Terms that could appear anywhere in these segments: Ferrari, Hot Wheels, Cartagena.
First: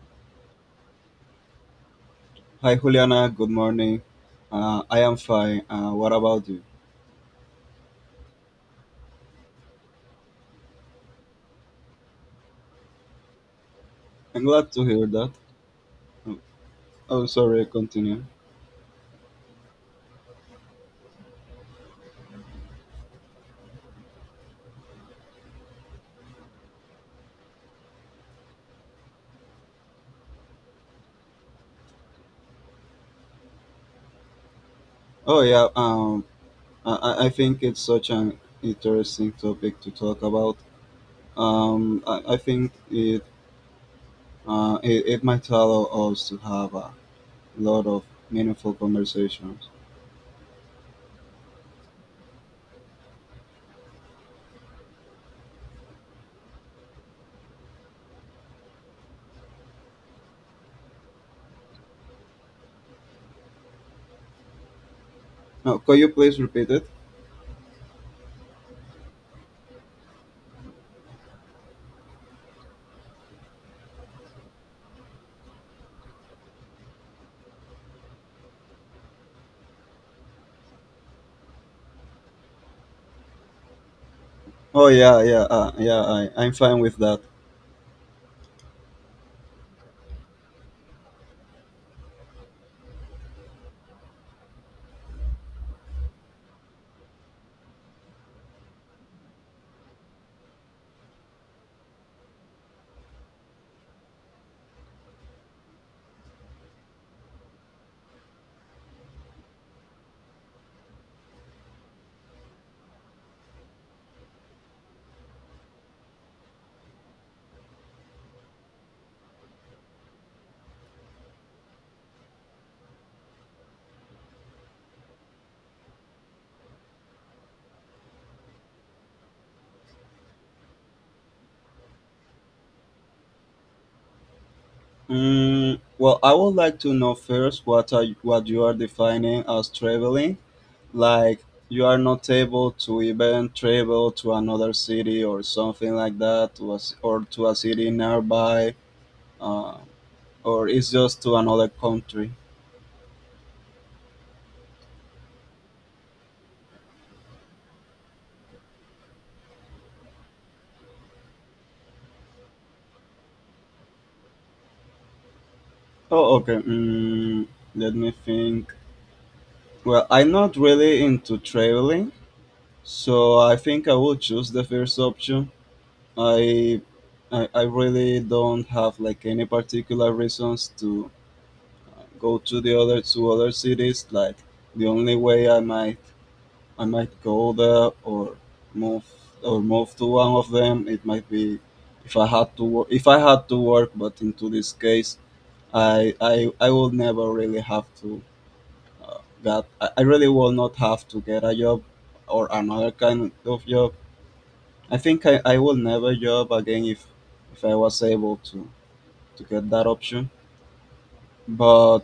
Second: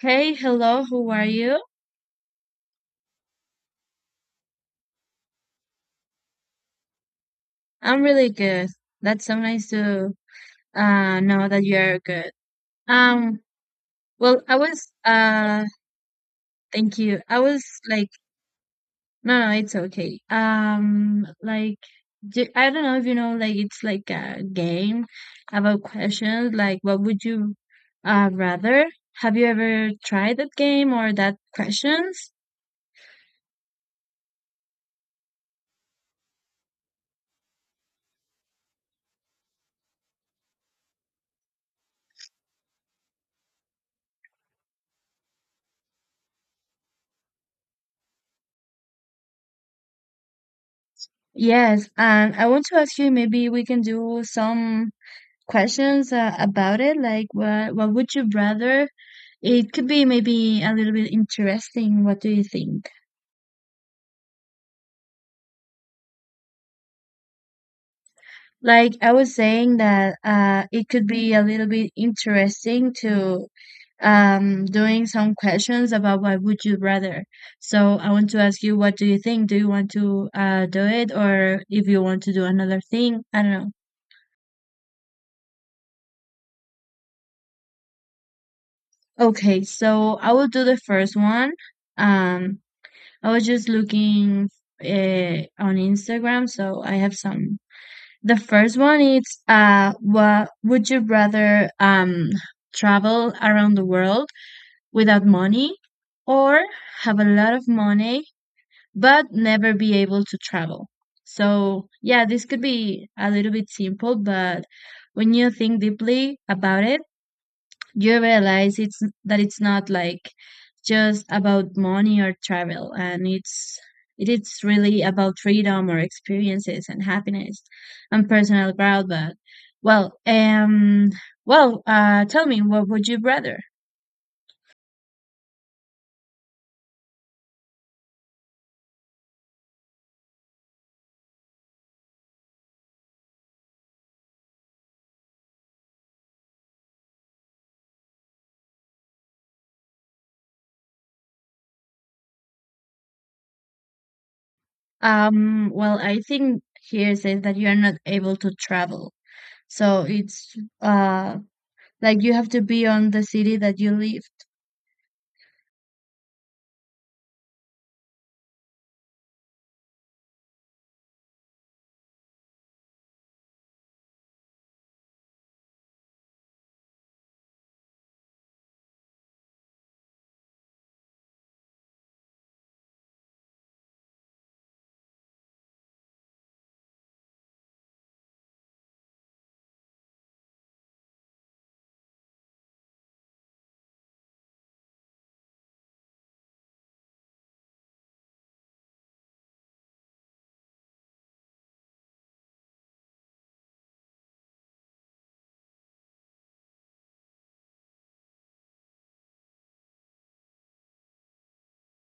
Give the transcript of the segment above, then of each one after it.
Hey, hello, how are you? Hi Juliana, good morning. I am fine. What about you? I'm really good. That's so nice to know that you are good. Um, well, I'm I glad to was hear that. Thank you. Oh, I was sorry, like, continue. no, no, it's okay. I don't know if you know, like, it's like a game about questions. Like, what would you rather? Have you ever tried that game or that questions? Oh, yeah, I think it's such an interesting topic to talk about. I think it might allow us to have a lot of meaningful conversations. Yes, and I want to ask you, maybe we can do some questions about it, like what would you rather? It could be maybe a little bit interesting. What do you think? Now, could you please repeat it? Like, I was saying that it could be a little bit interesting to doing some questions about what would you rather. So I want to ask you, what do you think? Do you want to do it, or if you want to do another thing, I don't know. Oh, yeah, yeah, yeah, I'm fine with that. Okay, so I will do the first one. um I was just looking on Instagram, so I have some. The first one is, what would you rather, travel around the world without money, or have a lot of money but never be able to travel? So, yeah, this could be a little bit simple, but when you think deeply about it, you realize it's that it's not like just about money or travel, and it's it is really about freedom or experiences and happiness and personal growth, but well um well, tell me, what would you rather? Mm, well, I would like to know first what you are defining as traveling, like, you are not able to even travel to another city or something like that, to a city nearby, uh, or it's just to another country? Well, I think here says that you are not able to travel, so it's uh like you have to be on the city that you live. Oh, okay. Let me think. Well, I'm not really into traveling, so I think I will choose the first option. I i, I really don't have like any particular reasons to go to the other to other cities. Like, the only way I might go there or move to one of them. It might be if I had to work, if I had to work, but into this case, I will never really have to get. I really will not have to get a job or another kind of job. I think I will never job again if I was able to get that option. But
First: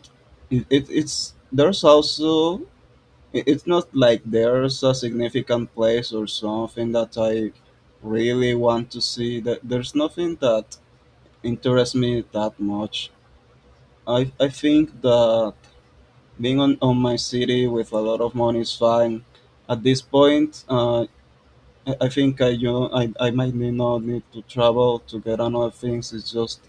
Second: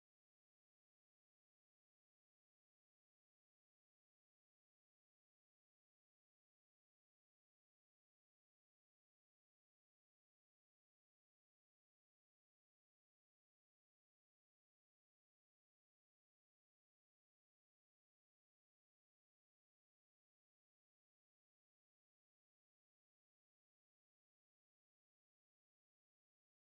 it it's there's also it's not like there's a significant place or something that I really want to see. That There's nothing that interests me that much. I think that being on my city with a lot of money is fine. At this point, I think I, you know, I might need not need to travel to get another things. It's just,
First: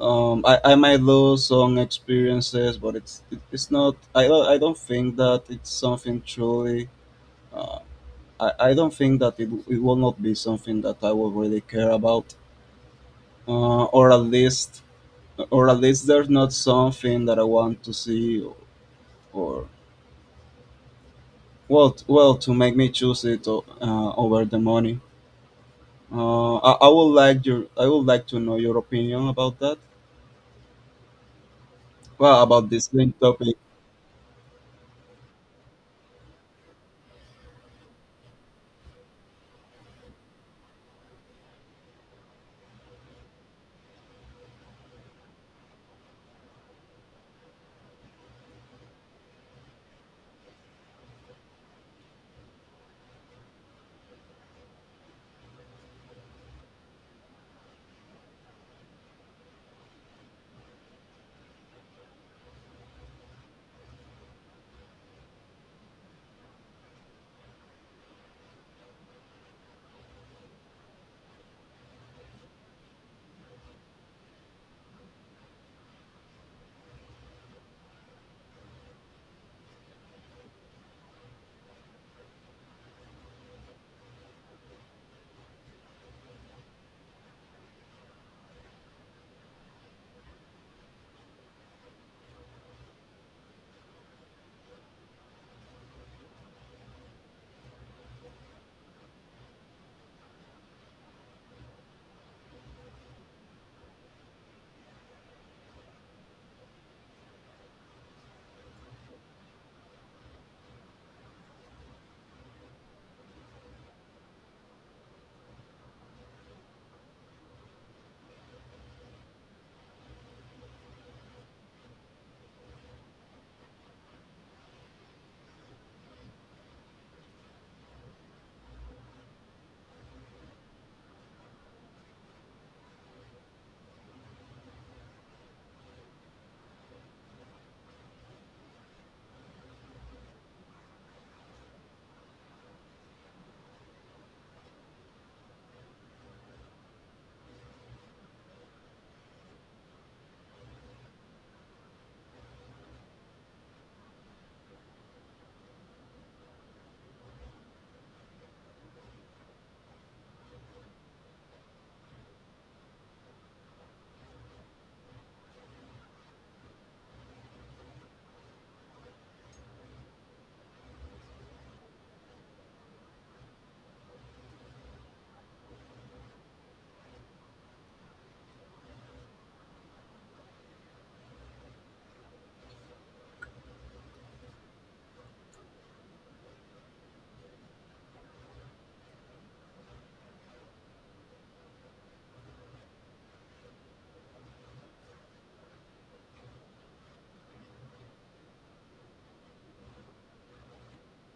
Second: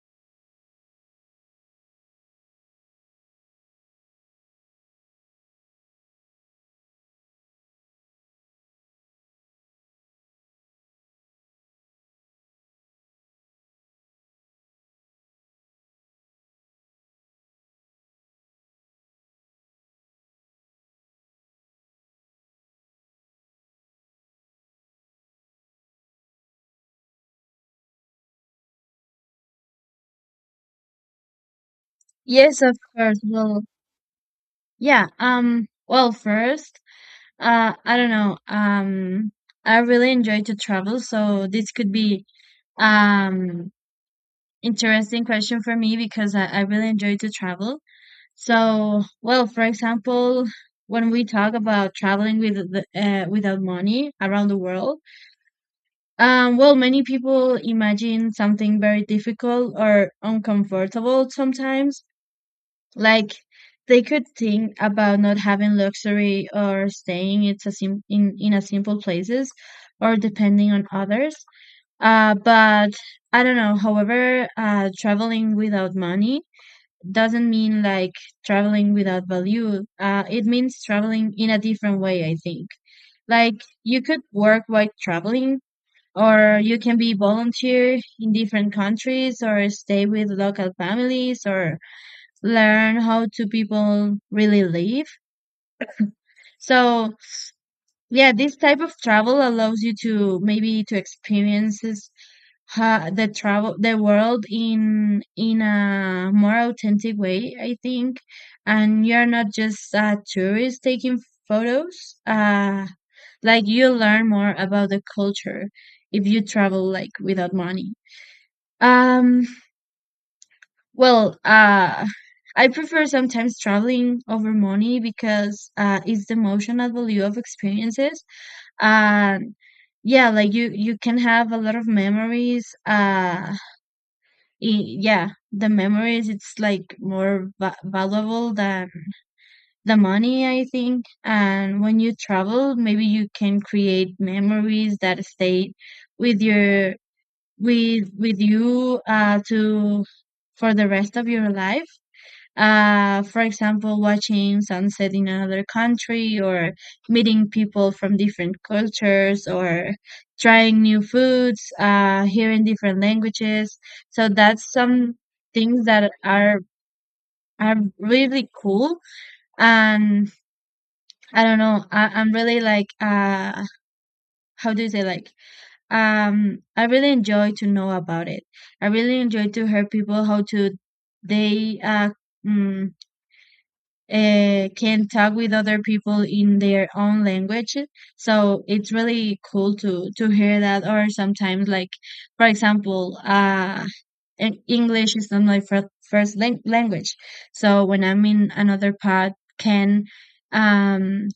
I might lose some experiences, but it's not. I don't think that it's something truly, uh, I don't think that it will not be something that I will really care about, or at least, there's not something that I want to see, or, well, to make me choose it over the money. I would like I would like to know your opinion about that. Well, Yes, about of this same course. topic. Well, yeah. Well, first, I don't know. I really enjoy to travel, so this could be um interesting question for me, because I really enjoy to travel. So, well, for example, when we talk about traveling with the, without money around the world, well, many people imagine something very difficult or uncomfortable sometimes. Like, they could think about not having luxury or staying it's a in a simple places, or depending on others. But I don't know. However, traveling without money doesn't mean like traveling without value. It means traveling in a different way, I think. Like, you could work while traveling, or you can be volunteer in different countries, or stay with local families, or learn how do people really live. So yeah, this type of travel allows you to maybe to experiences ha the travel the world in a more authentic way, I think. And you're not just a tourist taking photos. Like, you learn more about the culture if you travel like without money. Um, Well, uh, I prefer sometimes traveling over money, because it's the emotional value of experiences. And yeah, like, you can have a lot of memories. Yeah, the memories, it's like more valuable than the money, I think. And when you travel, maybe you can create memories that stay with your with you to for the rest of your life, for example, watching sunset in another country, or meeting people from different cultures, or trying new foods, hearing different languages. So that's some things that are really cool. And I don't know, I'm really like, how do you say, like, I really enjoy to know about it. I really enjoy to hear people how to they mm, can talk with other people in their own language. So it's really cool to hear that. Or sometimes, like, for example, English is not my first language. So when I'm in another part, can um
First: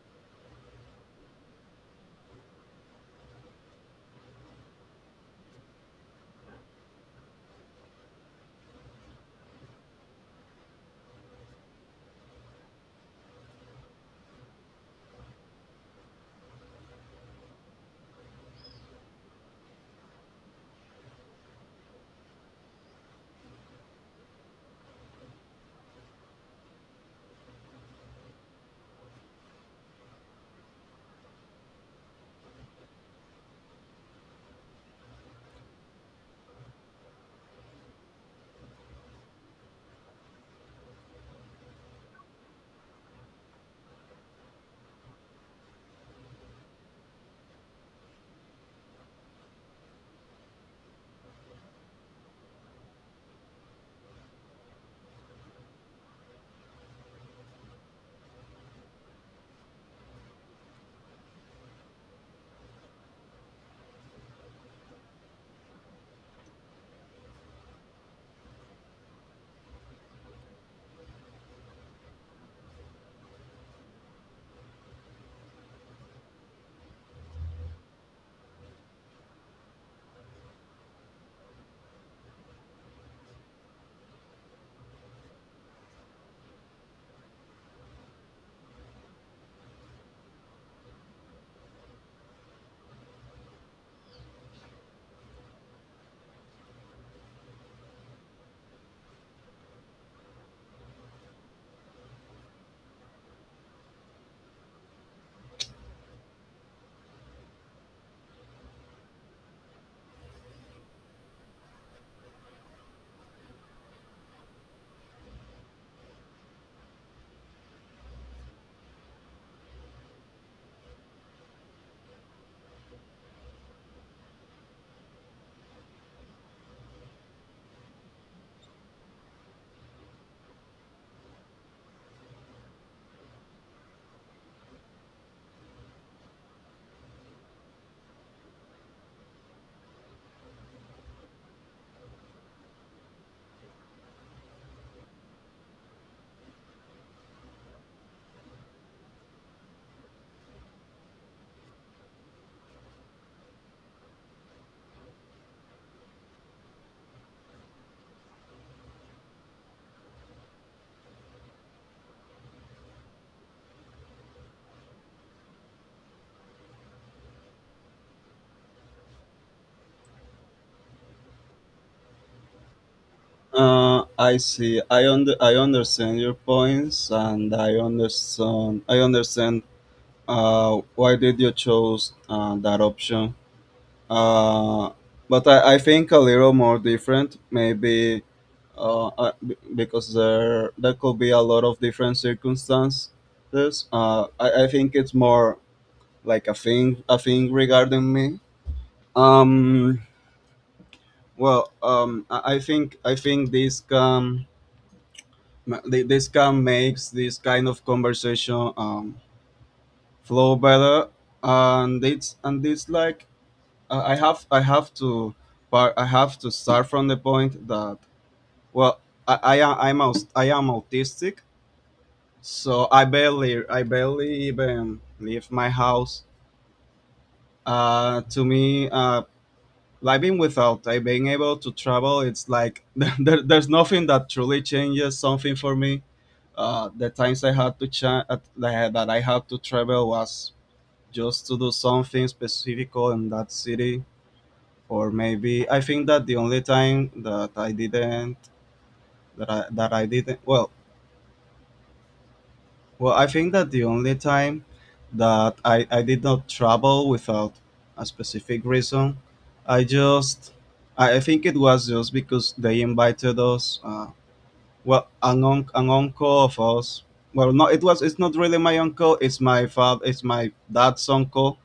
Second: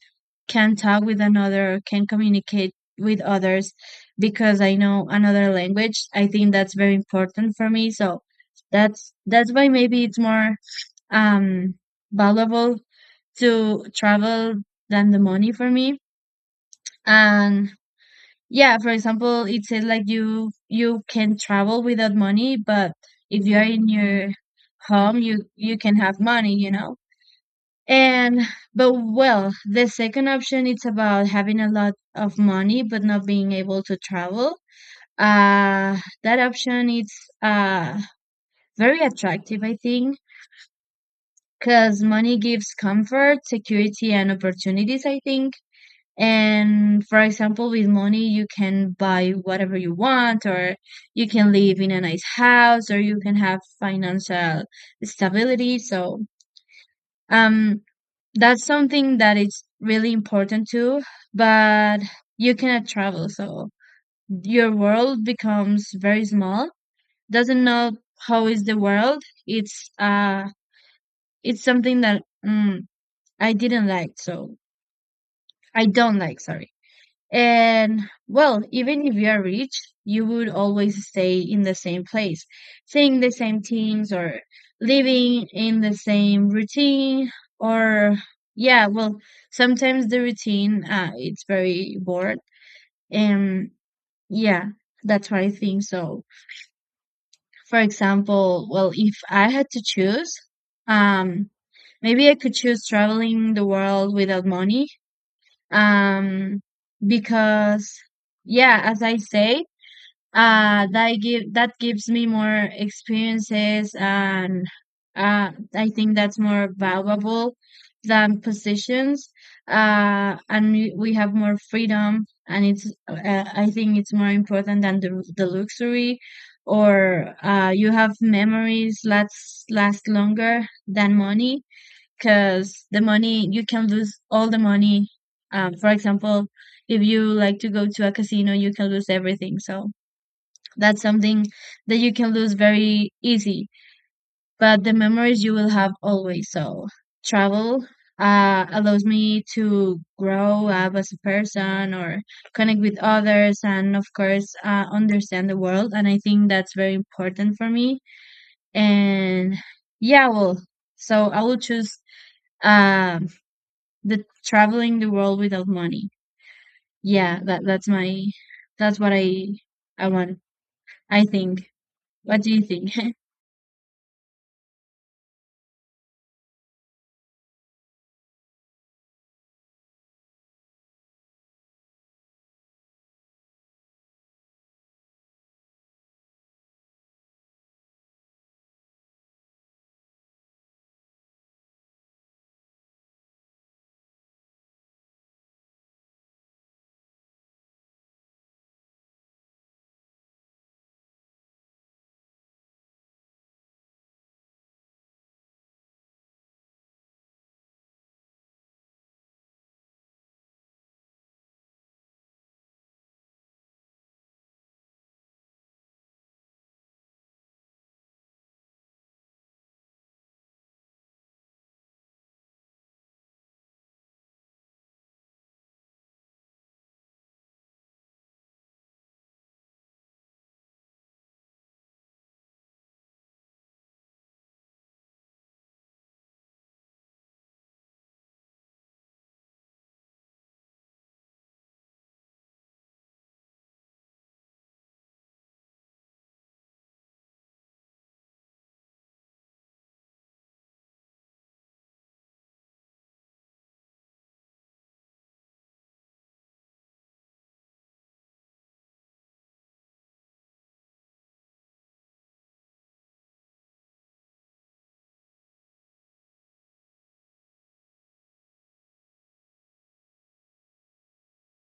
can talk with another, can communicate with others because I know another language. I think that's very important for me. So that's why maybe it's more um valuable to travel than the money for me. And yeah, for example, it says like you can travel without money, but if you are in your home, you can have money, you know. And but well, the second option it's about having a lot of money but not being able to travel. Uh that option is uh very attractive, I think, because money gives comfort, security, and opportunities, I think. And for example, with money, you can buy whatever you want, or you can live in a nice house, or you can have financial stability. So, um, that's something that is really important too, but you cannot travel. So your world becomes very small. Doesn't know how is the world. It's, uh, it's something that, I didn't like. So I don't like, sorry. And well, even if you are rich, you would always stay in the same place, seeing the same teams, or living in the same routine, or yeah, well, sometimes the routine it's very bored. And yeah, that's what I think. So, for example, well, if I had to choose, um, maybe I could choose traveling the world without money. Um, because yeah, as I say, that give that gives me more experiences, and I think that's more valuable than positions, and we have more freedom, and it's I think it's more important than the luxury, or you have memories last longer than money, because the money, you can lose all the money. For example, if you like to go to a casino, you can lose everything, so that's something that you can lose very easy, but the memories, you will have always. So travel allows me to grow up as a person, or connect with others, and of course, understand the world, and I think that's very important for me. And yeah, well, so I will choose um the traveling the world without money. Yeah, that that's my that's what I want I think. What do you think? I see. I understand your points, and I understand. Why did you choose that option? Uh, but I think a little more different, maybe, uh, uh, because there could be a lot of different circumstances. I think it's more like a thing regarding me. Um, well, I think this can this can makes this kind of conversation flow better, and it's like I have to, but I have to start from the point that, well, I'm I am autistic, so I barely even leave my house. To me, living without I being able to travel, it's like, there, there's nothing that truly changes something for me. The times I had to cha- at- that I had to travel was just to do something specific in that city. Or maybe, I think that the only time that I didn't well well I think that the only time that I did not travel without a specific reason, I just I think it was just because they invited us, an uncle of us. Well, no, it's not really my uncle, it's my father, it's my dad's uncle.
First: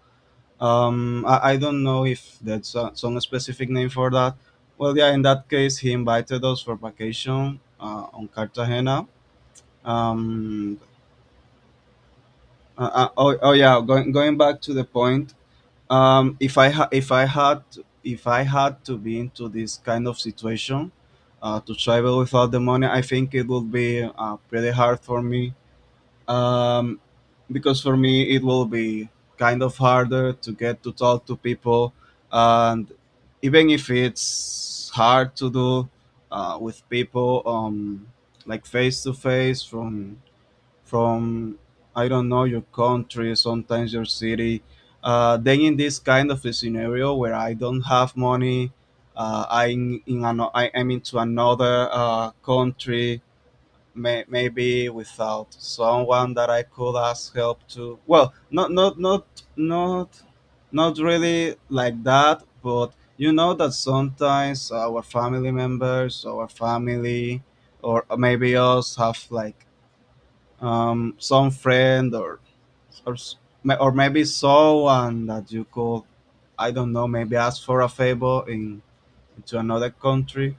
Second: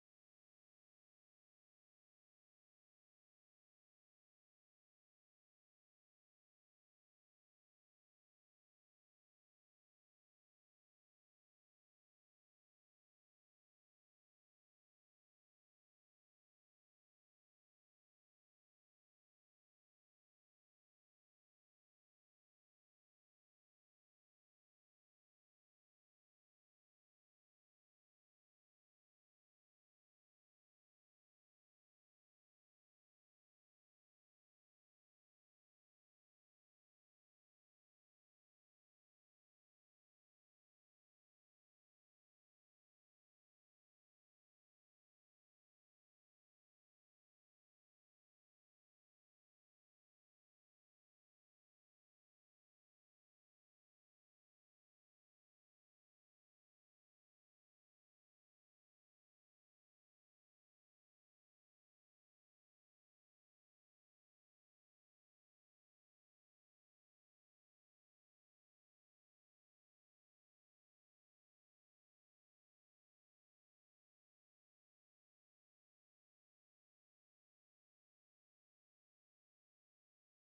I don't know if that's a, some specific name for that. Well, yeah, in that case, he invited us for vacation on Cartagena. Um, oh yeah, going back to the point. If I had to be into this kind of situation, to travel without the money, I think it would be pretty hard for me, um, because for me it will be kind of harder to get to talk to people. And even if it's hard to do with people, like face to face, from I don't know your country, sometimes your city, then in this kind of a scenario where I don't have money, I am into another country, maybe without someone that I could ask help to. Well, not not really like that, but you know that sometimes our family members, our family, or maybe us have like, some friend or or s- maybe someone that you could, I don't know, maybe ask for a favor in to another country.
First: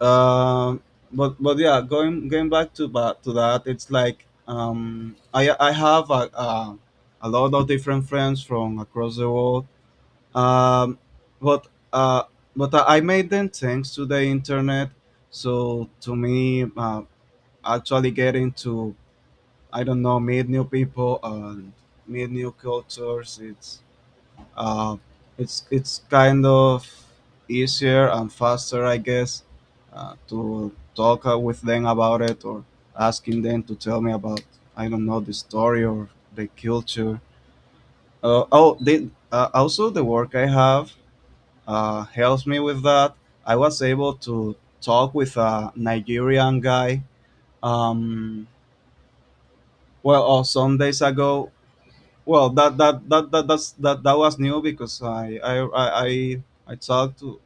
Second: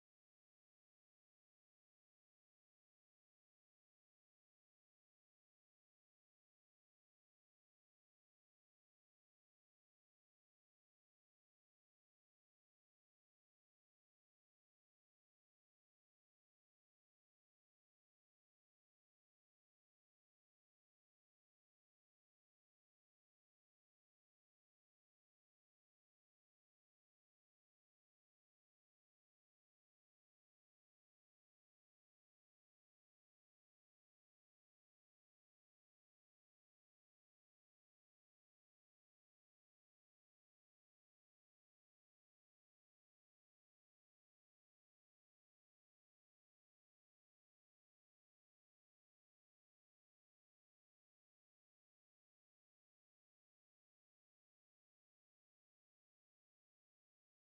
Um, but yeah, going back to that, it's like, um, I have a lot of different friends from across the world. Um, but uh I made them thanks to the internet. So to me, actually getting to, I don't know, meet new people and meet new cultures, it's, uh, it's it's kind of easier and faster, I guess, to talk with them about it, or asking them to tell me about, I don't know, the story or the culture. Also the work I have helps me with that. I was able to talk with a Nigerian guy. Um, well, or some days ago. Well, that that that, that that's that that was new because I talked to,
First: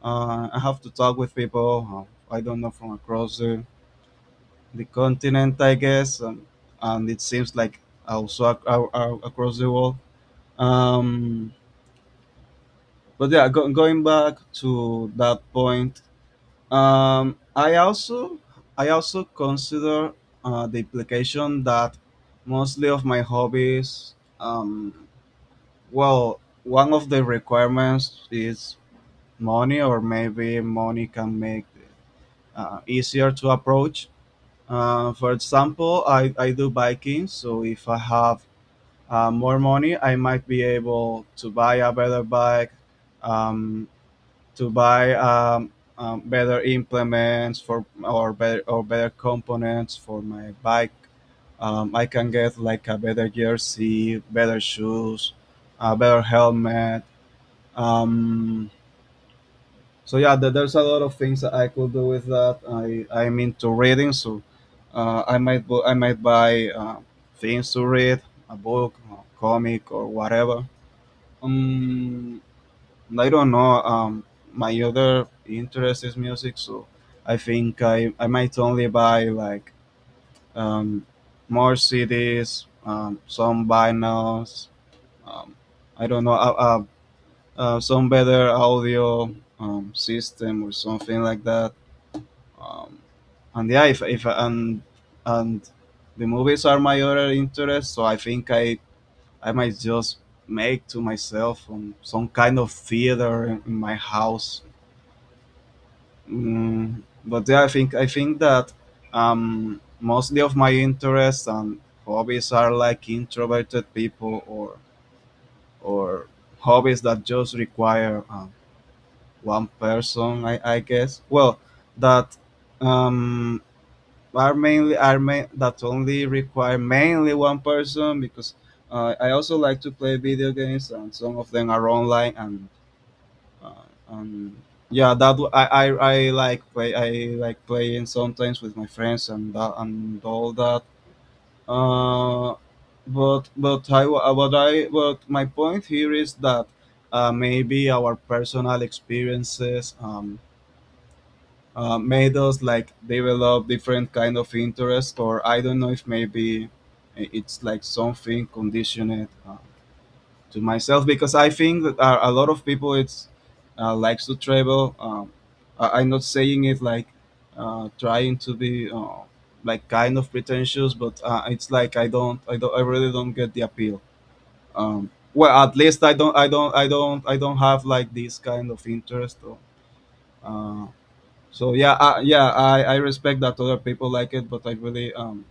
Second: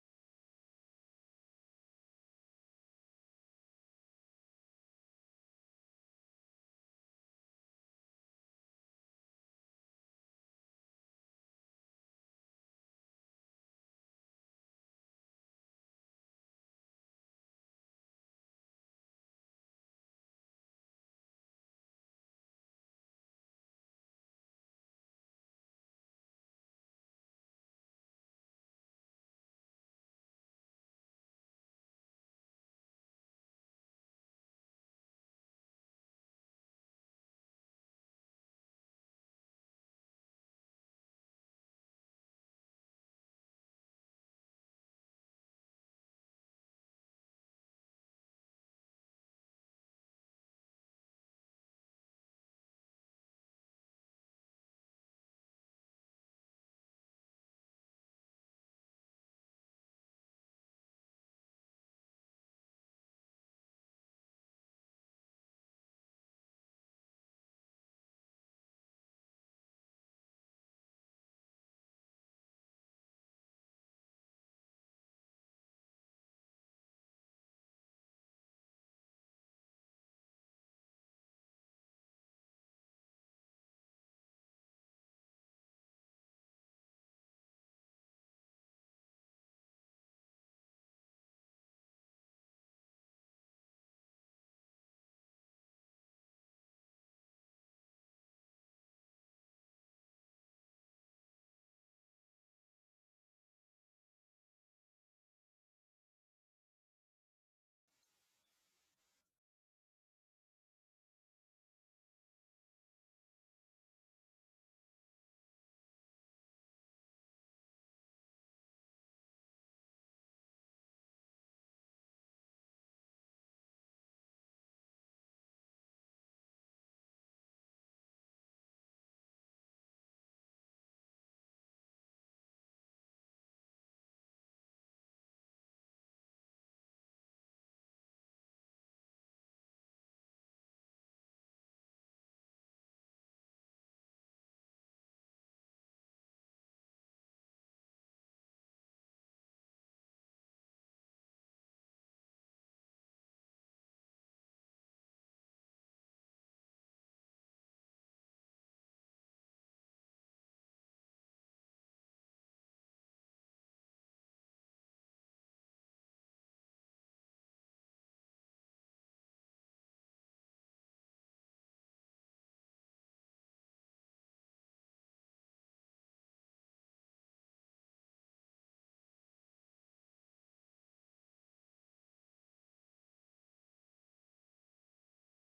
I have to talk with people. I don't know, from across the continent, I guess, and it seems like also across the world. Um, but yeah, going back to that point, um, I also I also consider the implication that mostly of my hobbies, um, well, one of the requirements is money, or maybe money can make easier to approach. For example, I do biking, so if I have more money, I might be able to buy a better bike, um, to buy, better implements for, or better, or better components for my bike. I can get like a better jersey, better shoes, a better helmet. Um, so yeah, there, there's a lot of things that I could do with that. I I'm into reading, so I might buy, things to read, a book, a comic, or whatever. Um i don't know, um, my other interest is music, so I think I might only buy like, um, more CDs, um, some vinyls, um, I don't know, some better audio, system or something like that, um, and yeah, if and and the movies are my other interest, so I think I might just make to myself, some kind of theater in my house. Mm, but yeah, I think that, mostly of my interests and hobbies are like introverted people, or hobbies that just require, one person, I guess. Well that um, are mainly are main, That only require mainly one person, because I also like to play video games and some of them are online. And uh, and yeah, that w- I like play I like playing sometimes with my friends and that and all that, uh, but I wa- but I but my point here is that, maybe our personal experiences, made us like develop different kind of interest, or I don't know if maybe it's like something conditioned, to myself, because I think that, a lot of people it's, likes to travel. Um, I'm not saying it like, trying to be, like kind of pretentious, but, it's like I really don't get the appeal. Um, well, at least I don't have like this kind of interest, or, uh, so yeah, yeah, I respect that other people like it, but I really,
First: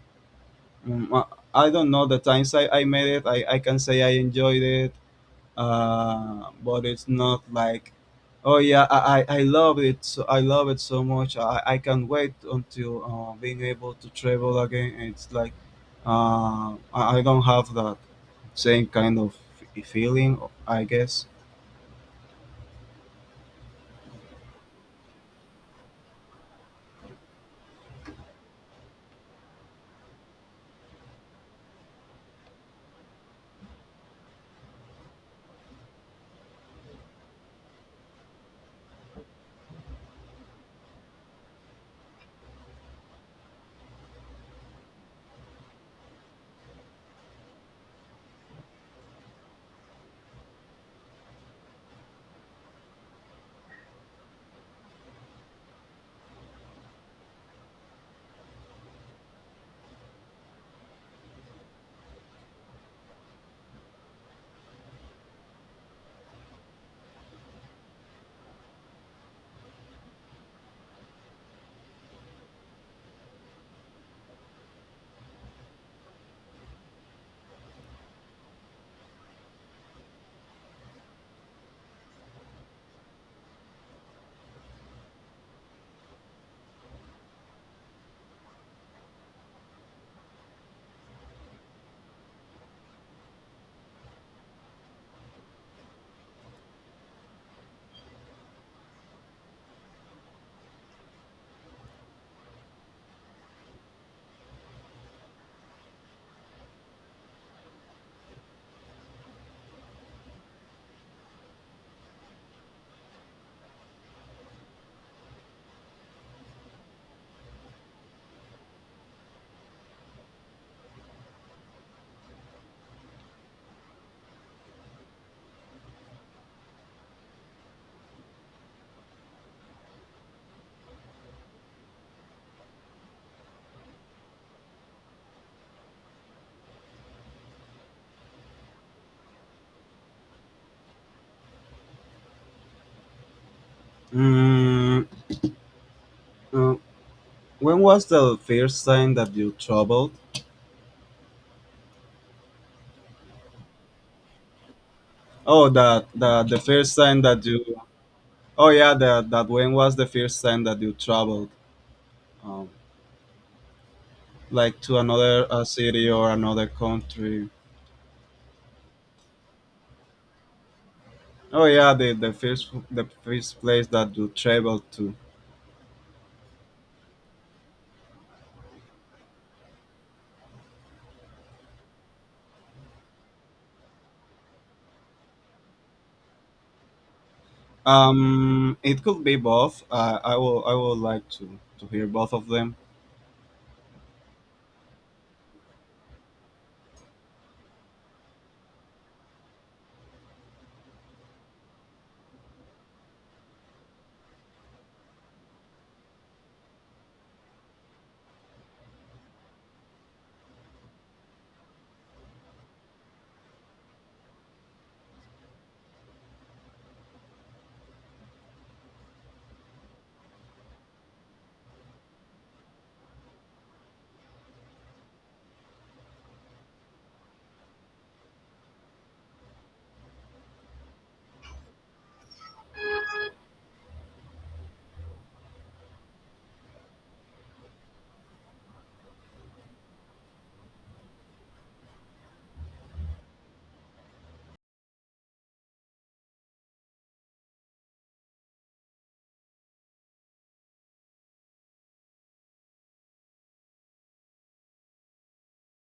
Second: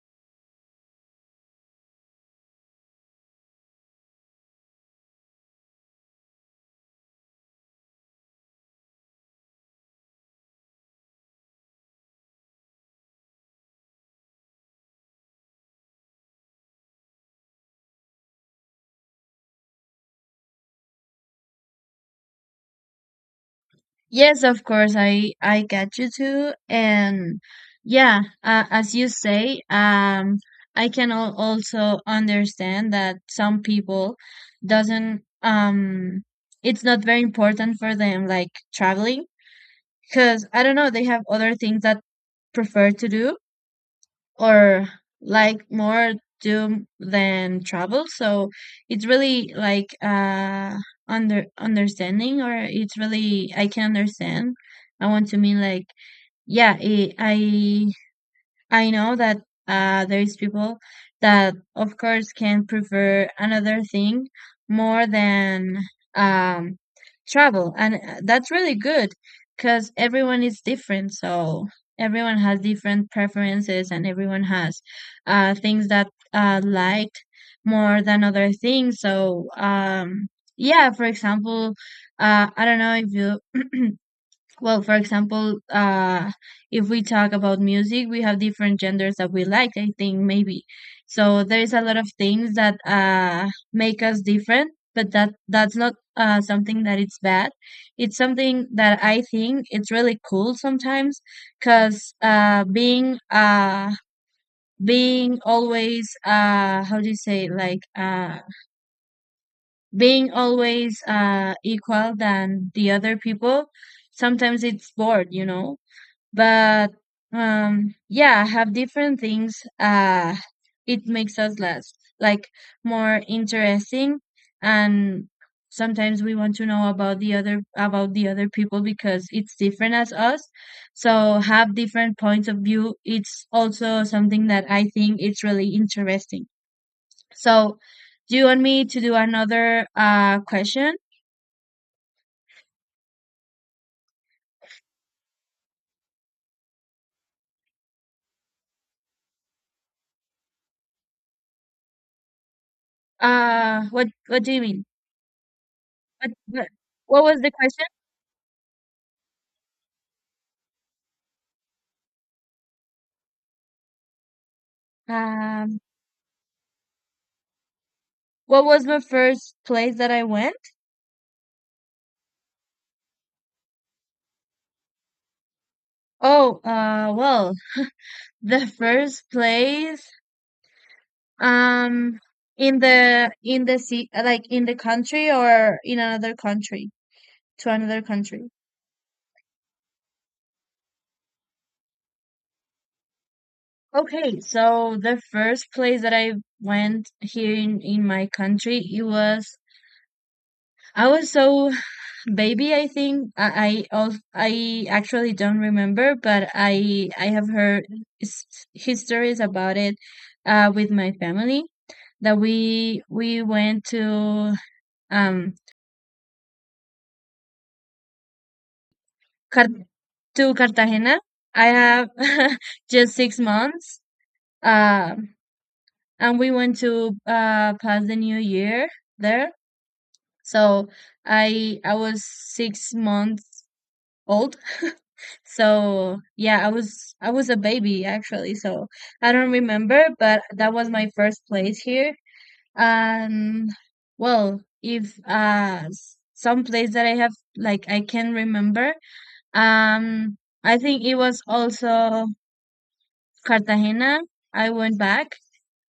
mm, uh, I don't know, the times I made it, I can say I enjoyed it, but it's not like, oh yeah, I love it. So I love it so much. I can't wait until being able to travel again. It's like, I don't have that same kind of feeling, I guess. Yes, of course, I get you too, and yeah, as you say, I can al also understand that some people doesn't, it's not very important for them like traveling, because I don't know, they have other things that prefer to do, or like more doom than trouble. So it's really like under understanding, or it's really I can understand. I want to mean like yeah, it, I know that there is people that, of course, can prefer another thing more than um, travel, and that's really good because everyone is different. So everyone has different preferences, and everyone has things that liked more than other things. So yeah, for example, I don't know if you, well, for example, if we talk about music, we have different genders that we like, I think maybe. So there's a lot of things that make us different, but that that's not something that it's bad. It's something that I think it's really cool sometimes, because being always, how do you say like, being always equal than the other people, sometimes it's bored, you know. But yeah, have different things it makes us less like more interesting. And sometimes we want to know about the other, about the other people, because it's different as us. So have different points of view. It's also something that I think it's really interesting. So do you want me to do another question? Mm, uh, when was the first time that you traveled? Uh, what do you mean? Oh, that What The what, first what time was that the you. question? Oh yeah, that that when was the first time that you traveled, um, like to another Um, city or another country? what was the first place that I went? Oh yeah, the first place that you traveled to. Oh, well, the first place, um, in the sea, like in the country or in another country, to another country. It could be both. I would like to hear both of them. Okay, so the first place that I went here in my country, it was I was so baby, I think I actually don't remember, but I have heard his, his stories about it with my family, that we went to um Car to Cartagena. I have just 6 months, uh, and we went to pass the new year there. So I was 6 months old. So yeah, I was a baby actually, so I don't remember, but that was my first place here. And well, if some place that I have like I can remember, um I think it was also Cartagena. I went back,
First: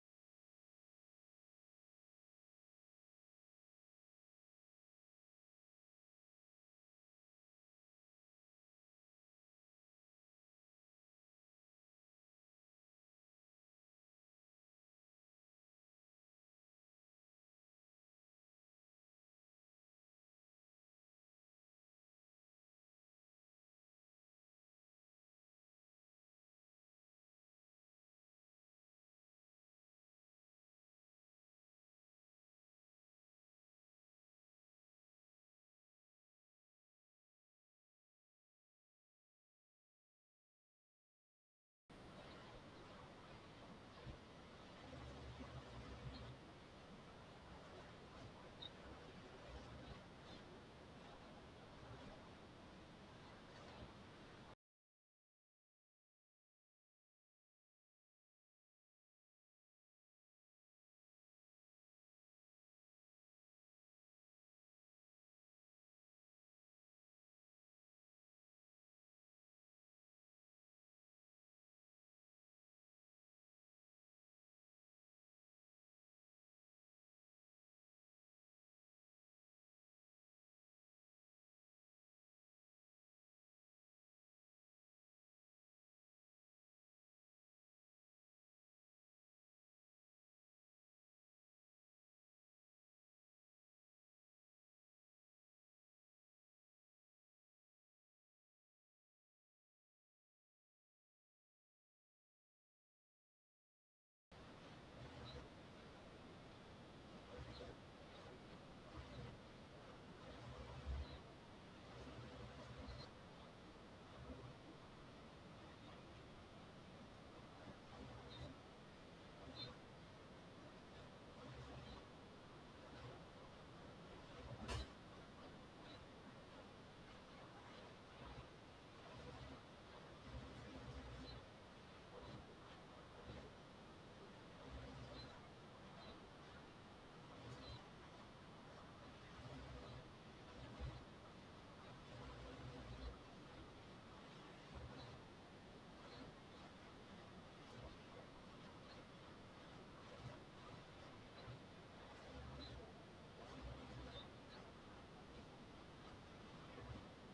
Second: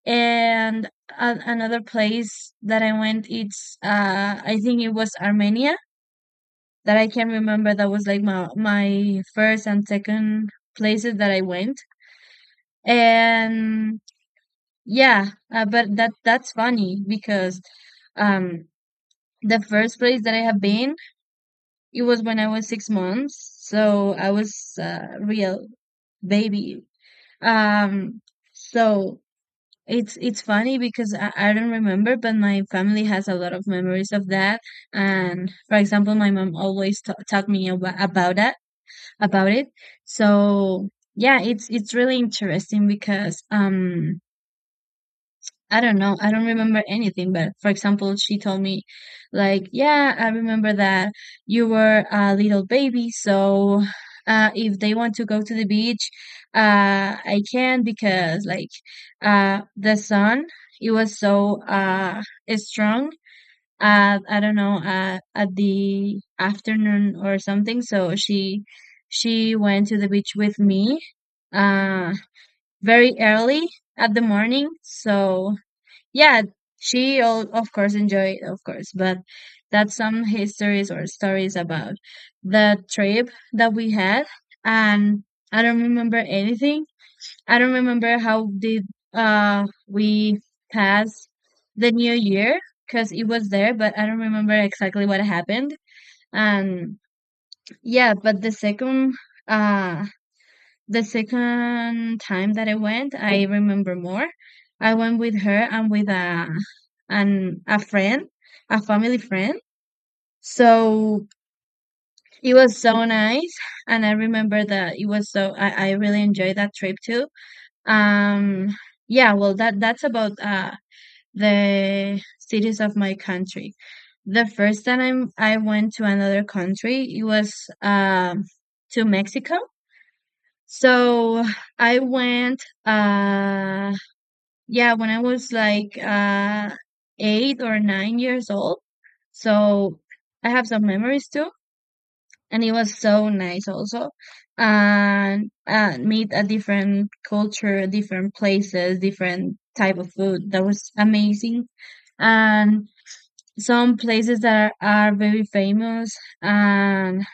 and another place that I went it's I think it was Armenia, that I can remember, that was like my first and second places that I went. And yeah, but that that's funny because um the first place that I have been, it was when I was 6 months, so I was real baby. Um, so it's funny because I don't remember, but my family has a lot of memories of that. And for example, my mom always talked me about that. About it. So yeah, it's really interesting because I don't know, I don't remember anything, but for example, she told me like, yeah, I remember that you were a little baby, so if they want to go to the beach, I can because like the sun it was so strong at I don't know at the afternoon or something. So she went to the beach with me uh very early at the morning. So yeah, she all, of course enjoyed of course, but that's some histories or stories about the trip that we had and I don't remember anything. I don't remember how did we pass the new year because it was there, but I don't remember exactly what happened. And yeah, but uh the second time that I went, I remember more. I went with her and with a and a friend, a family friend. So it was so nice, and I remember that it was so I really enjoyed that trip too. Um, yeah, well, that's about the cities of my country. The first time I went to another country, it was um, to Mexico. So I went, yeah, when I was like 8 or 9 years old. So I have some memories too, and it was so nice also, and meet a different culture, different places, different type of food. That was amazing, and some places that are very famous. And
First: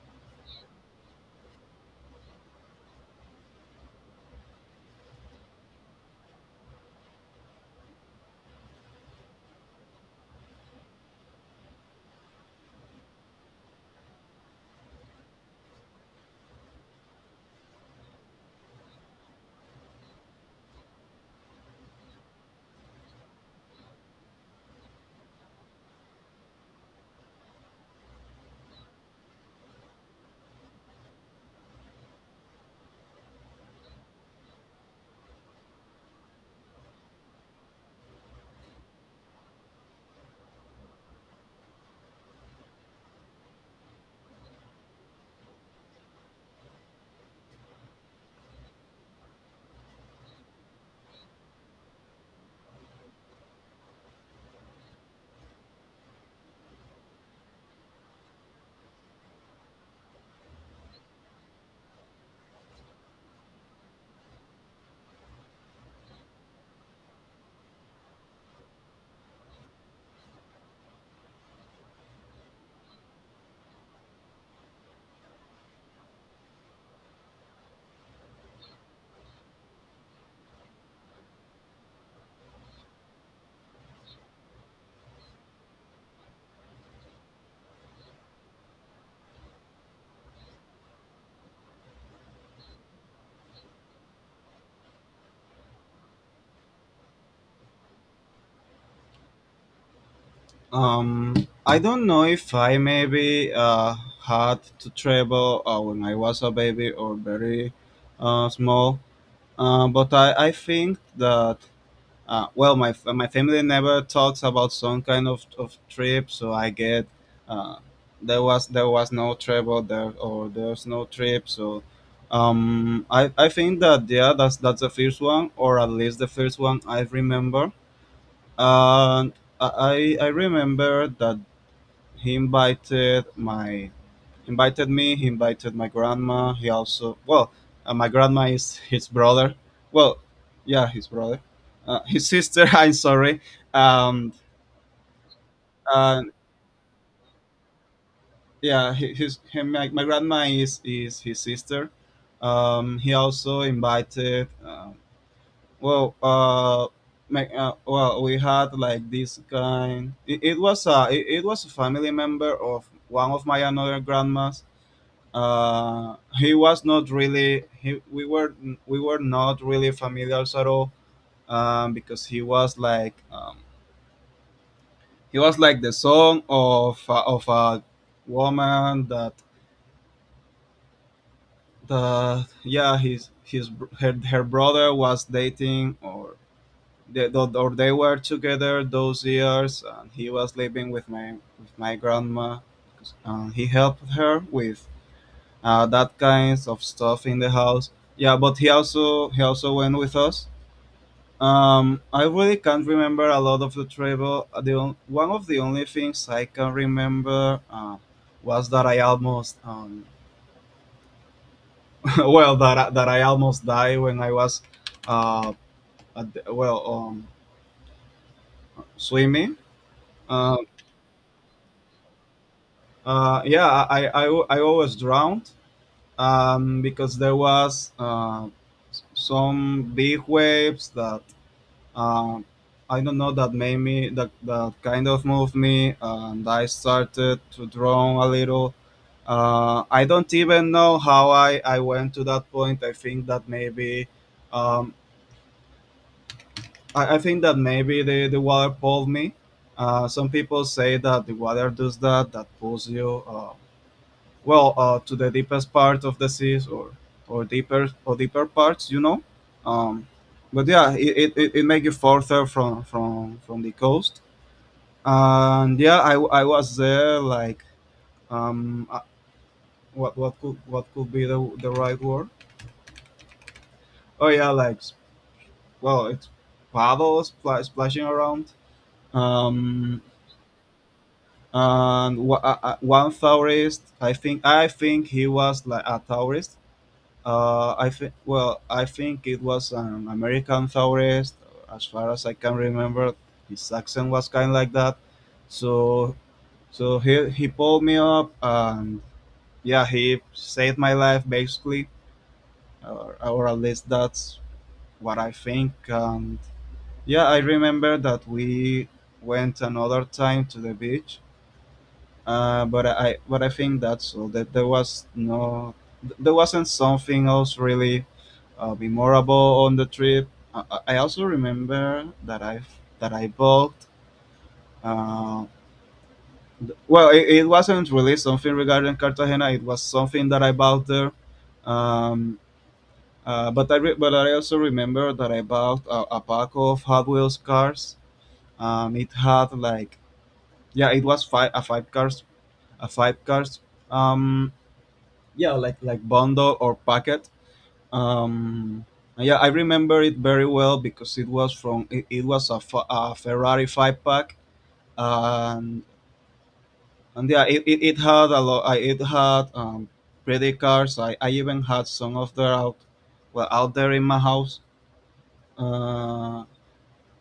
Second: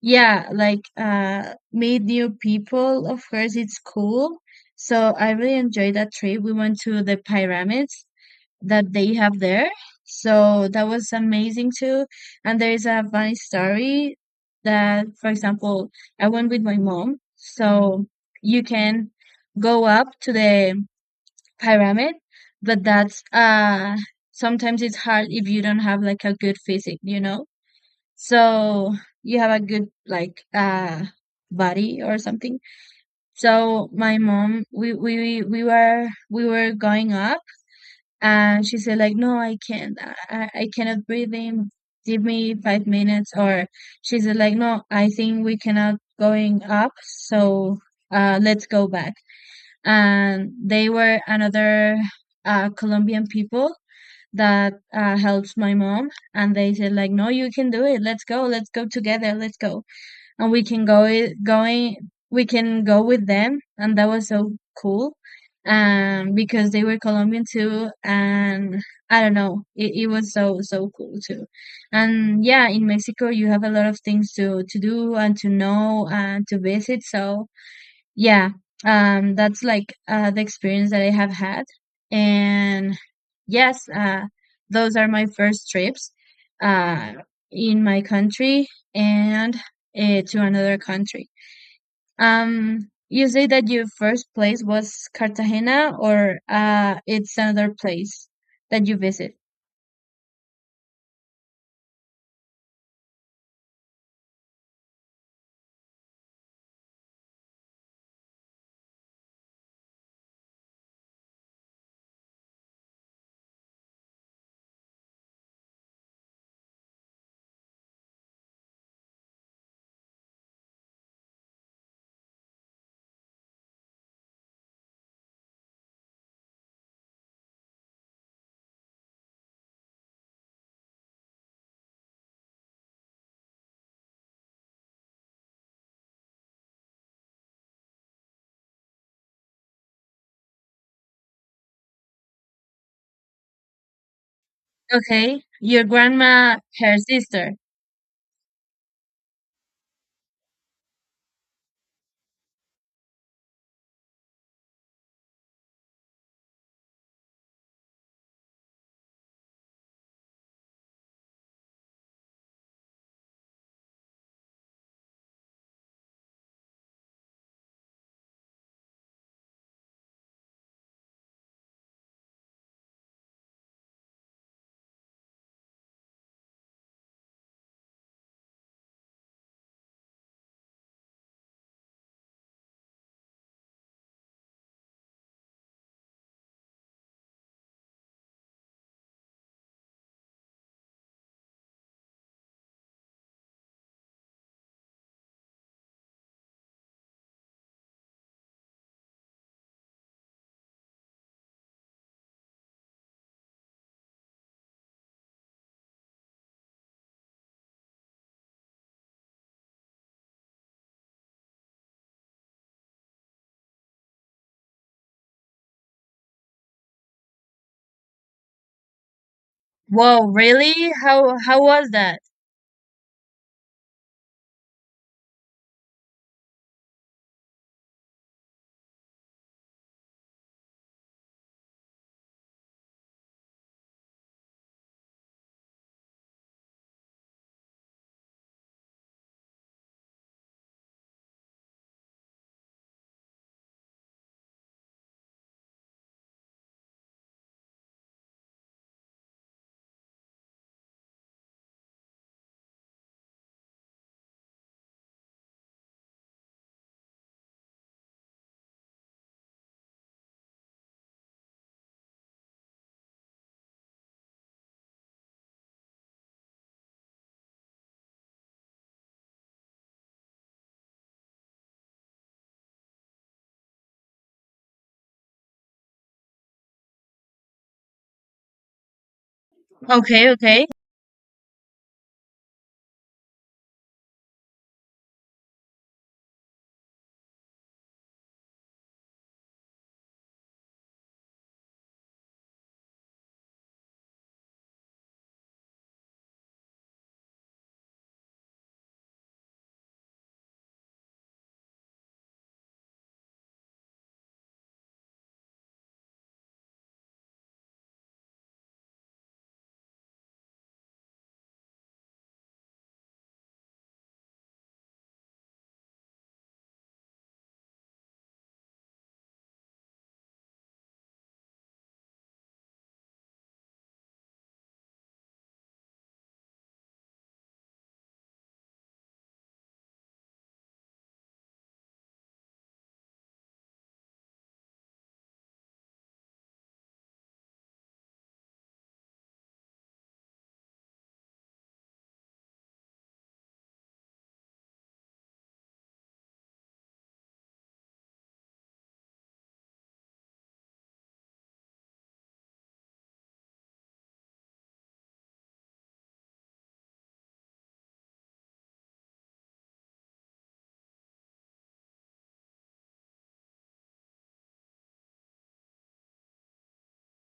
yeah, like meet new people, of course it's cool. So I really enjoyed that trip. We went to the pyramids that they have there. So that was amazing too. And there's a funny story that, for example, I went with my mom. So you can go up to the pyramid, but that's sometimes it's hard if you don't have like a good physique, you know? So you have a good like body or something. So my mom, we were going up and she said like, no, I can't, I cannot breathe in, give me 5 minutes. Or she said like, no, I think we cannot going up. So let's go back. And they were another colombian people that helps my mom, and they said like, no, you can do it, let's go, let's go together, let's go. And we can go I- going we can go with them, and that was so cool, um, because they were Colombian too. And I don't know, it was so so cool too. And yeah, in Mexico you have a lot of things to do and to know and to visit. So yeah, that's like the experience that I have had. And yes, those are my first trips, uh, in my country, and to another country. You say that your first place was Cartagena, or it's another place that you visit. Um, I don't know if I maybe had to travel when I was a baby or very small. But I think that. My my family never talks about some kind of trip, so I get. uh, there was no travel there, or there's no trip. So I think that, yeah, that's the first one, or at least the first one I remember. And I remember that he invited me. He invited my grandma. He also, well, my grandma is his brother. Well, yeah, his brother, his sister. I'm sorry. Um, Okay, your uh, grandma, her sister. yeah, my grandma is his sister. He also invited. Well, well, we had like this kind. It was a. it was a family member of one of my another grandmas. He was not really. We were not really familiar at all, because he was like, he was like the son of, of a woman that. Yeah, her brother was dating, or they were together those years, and he was living with my grandma. He helped her with, that kinds of stuff in the house. Yeah, but he also went with us. I really can't remember a lot of the travel. One of the only things I can remember, was that I almost, well, that I almost died when I was, uh, at the. Swimming. Whoa, Um really? How was that? Yeah, I always drowned, because there was, some big waves that. Um, I don't know, that made me, that kind of moved me, and I started to draw a little. I don't even know how I went to that point. I think that maybe, um, I think that maybe the water pulled me. Some people say that the water does that, that pulls you. To the deepest part of the seas, or deeper, or deeper parts um, but yeah, it makes you further from the coast, and yeah, I was there like, um uh, what could be the right word. Oh yeah, like, s- well it's paddles, splashing around. um Okay, okay, and one tourist, I think he was like a tourist. I think it was an American tourist. As far as I can remember, his accent was kind of like that. So, so he pulled me up, and yeah, he saved my life, basically, or at least that's what I think. And yeah, I remember that we went another time to the beach, but I think that's all. That there was no, There wasn't something else really, memorable on the trip. I also remember that I bought. Uh, it wasn't really something regarding Cartagena. It was something that I bought there. Um, but but I also remember that I bought a pack of Hot Wheels cars. It had like, yeah, it was five a five cars a five cars, um yeah, like, bundle or packet. um yeah, I remember it very well, because it was a Ferrari five pack. And and yeah, it had a lot, it had, pretty cars. I even had some of their out, well, out there in my house. uh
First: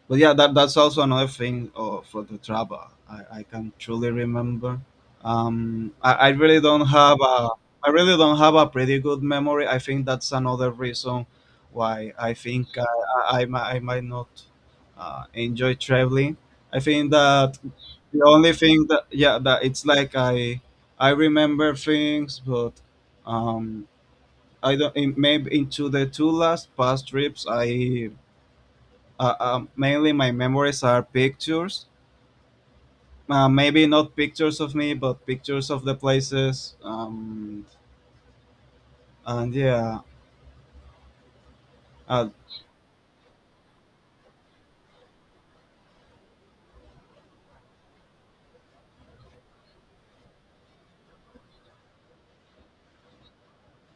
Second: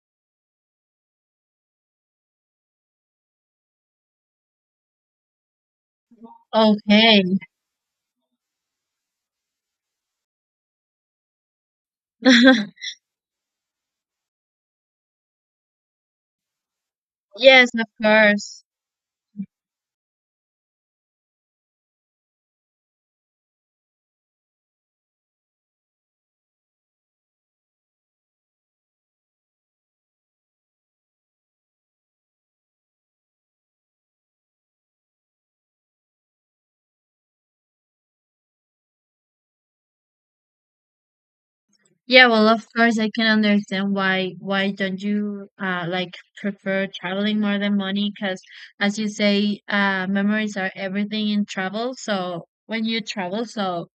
But yeah, that's also another thing, for the travel. I can truly remember. Um, I, I really don't have okay. a I really don't have a pretty good memory. I think that's another reason why I think, I might not, enjoy traveling. I think that Yes, of the only course. thing that, yeah, that it's like I remember things, but, um, I don't in, maybe into the two last past trips I mainly my memories are pictures. Maybe not pictures of me, but pictures of the places. And yeah, Yeah, uh, well, of course, I can understand why don't you like prefer traveling more than money? Because as you say, memories are everything in travel. So when you travel, so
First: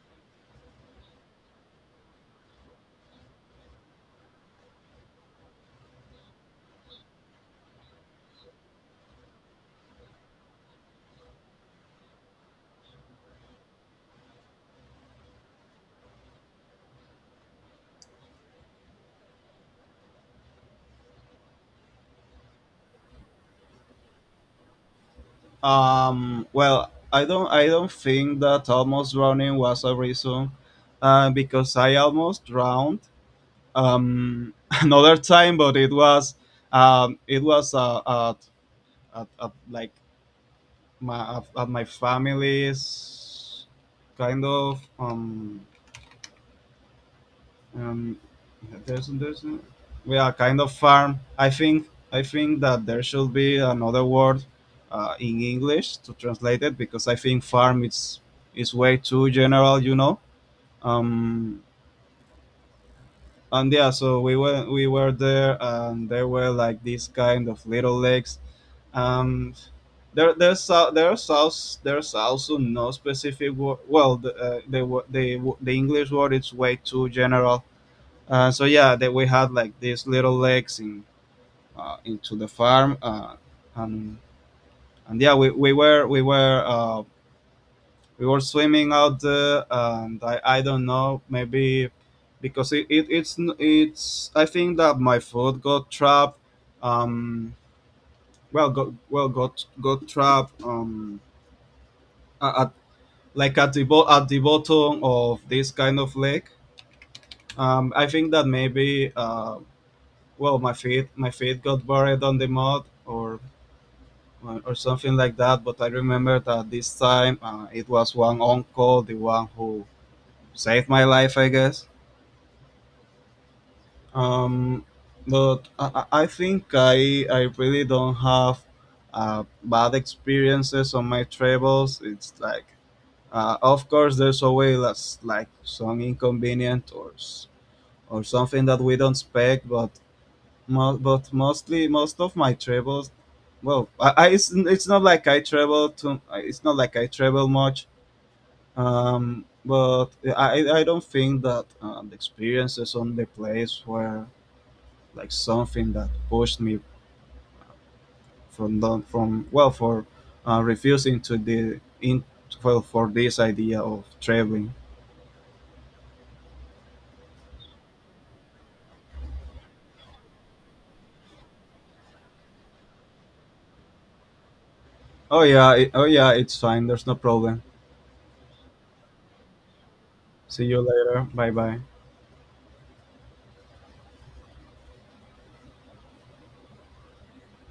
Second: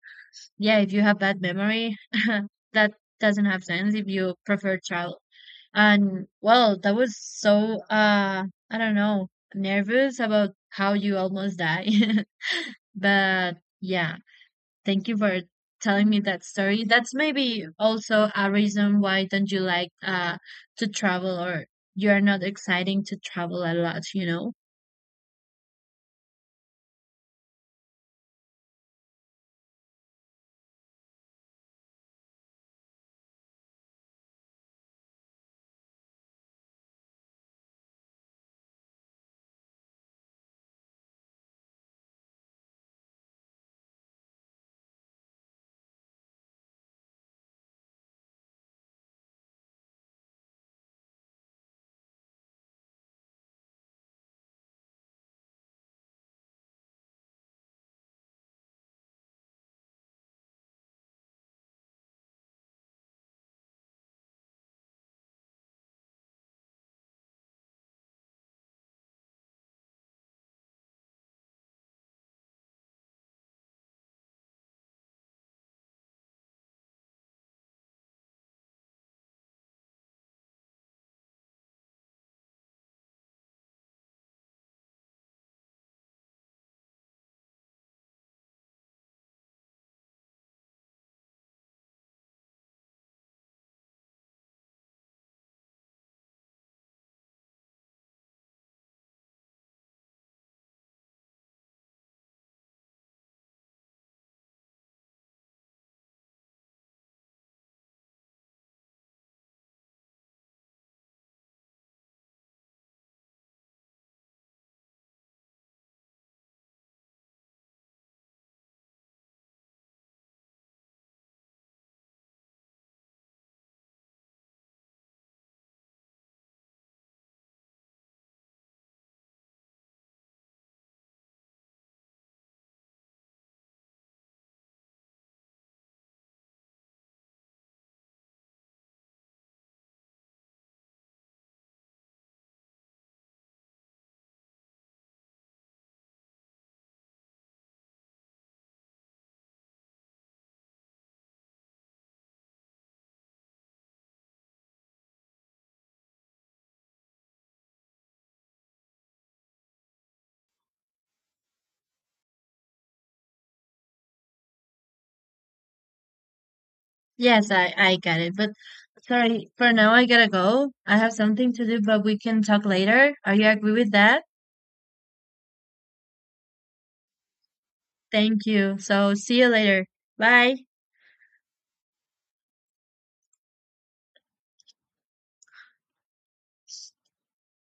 yeah, if you have bad memory, that doesn't have sense if you prefer travel. And well, that was so I don't know, nervous about how you almost die. But yeah. Thank you for telling me that story. That's maybe also a reason why don't you like to travel or you're not exciting to travel a lot, you know? Well, I don't think that almost drowning was a reason, because I almost drowned, um, another time, but it was, it was, at, at like at my family's, kind of. Um, there's We are kind of farm. I think that there should be another word, in English to translate it, because I think farm is way too general. Um, and Yeah, so we were there, and there were like these kind of little lakes. Um, there's also no specific word. Well, the English word is way too general. So yeah, that we had like these little legs in, into the farm, and and yeah, we were swimming out there, and I don't know, maybe because it it's n- it's I think that my foot got trapped, um, got trapped, at, like at the. At the bottom of this kind of lake. I think that maybe, well, my feet got buried on the mud, or something like that. But I remember that this time, it was one uncle, the one who saved my life, I guess. Um, but I think I really don't have, bad experiences on my travels. It's like, of course, there's always like some inconvenient, or something that we don't expect, but. Most of my travels, well, it's not like I travel much, but I don't think that, the experiences on the place were like something that pushed me from, well, for, refusing to the in, well, for this idea of traveling. Yes, I get it. But sorry, for now I gotta go. I have something to do, but we can talk later. Are you agree with that? Oh yeah, it's fine, there's no problem. Thank you. So see you later. Bye. See you later. Bye bye.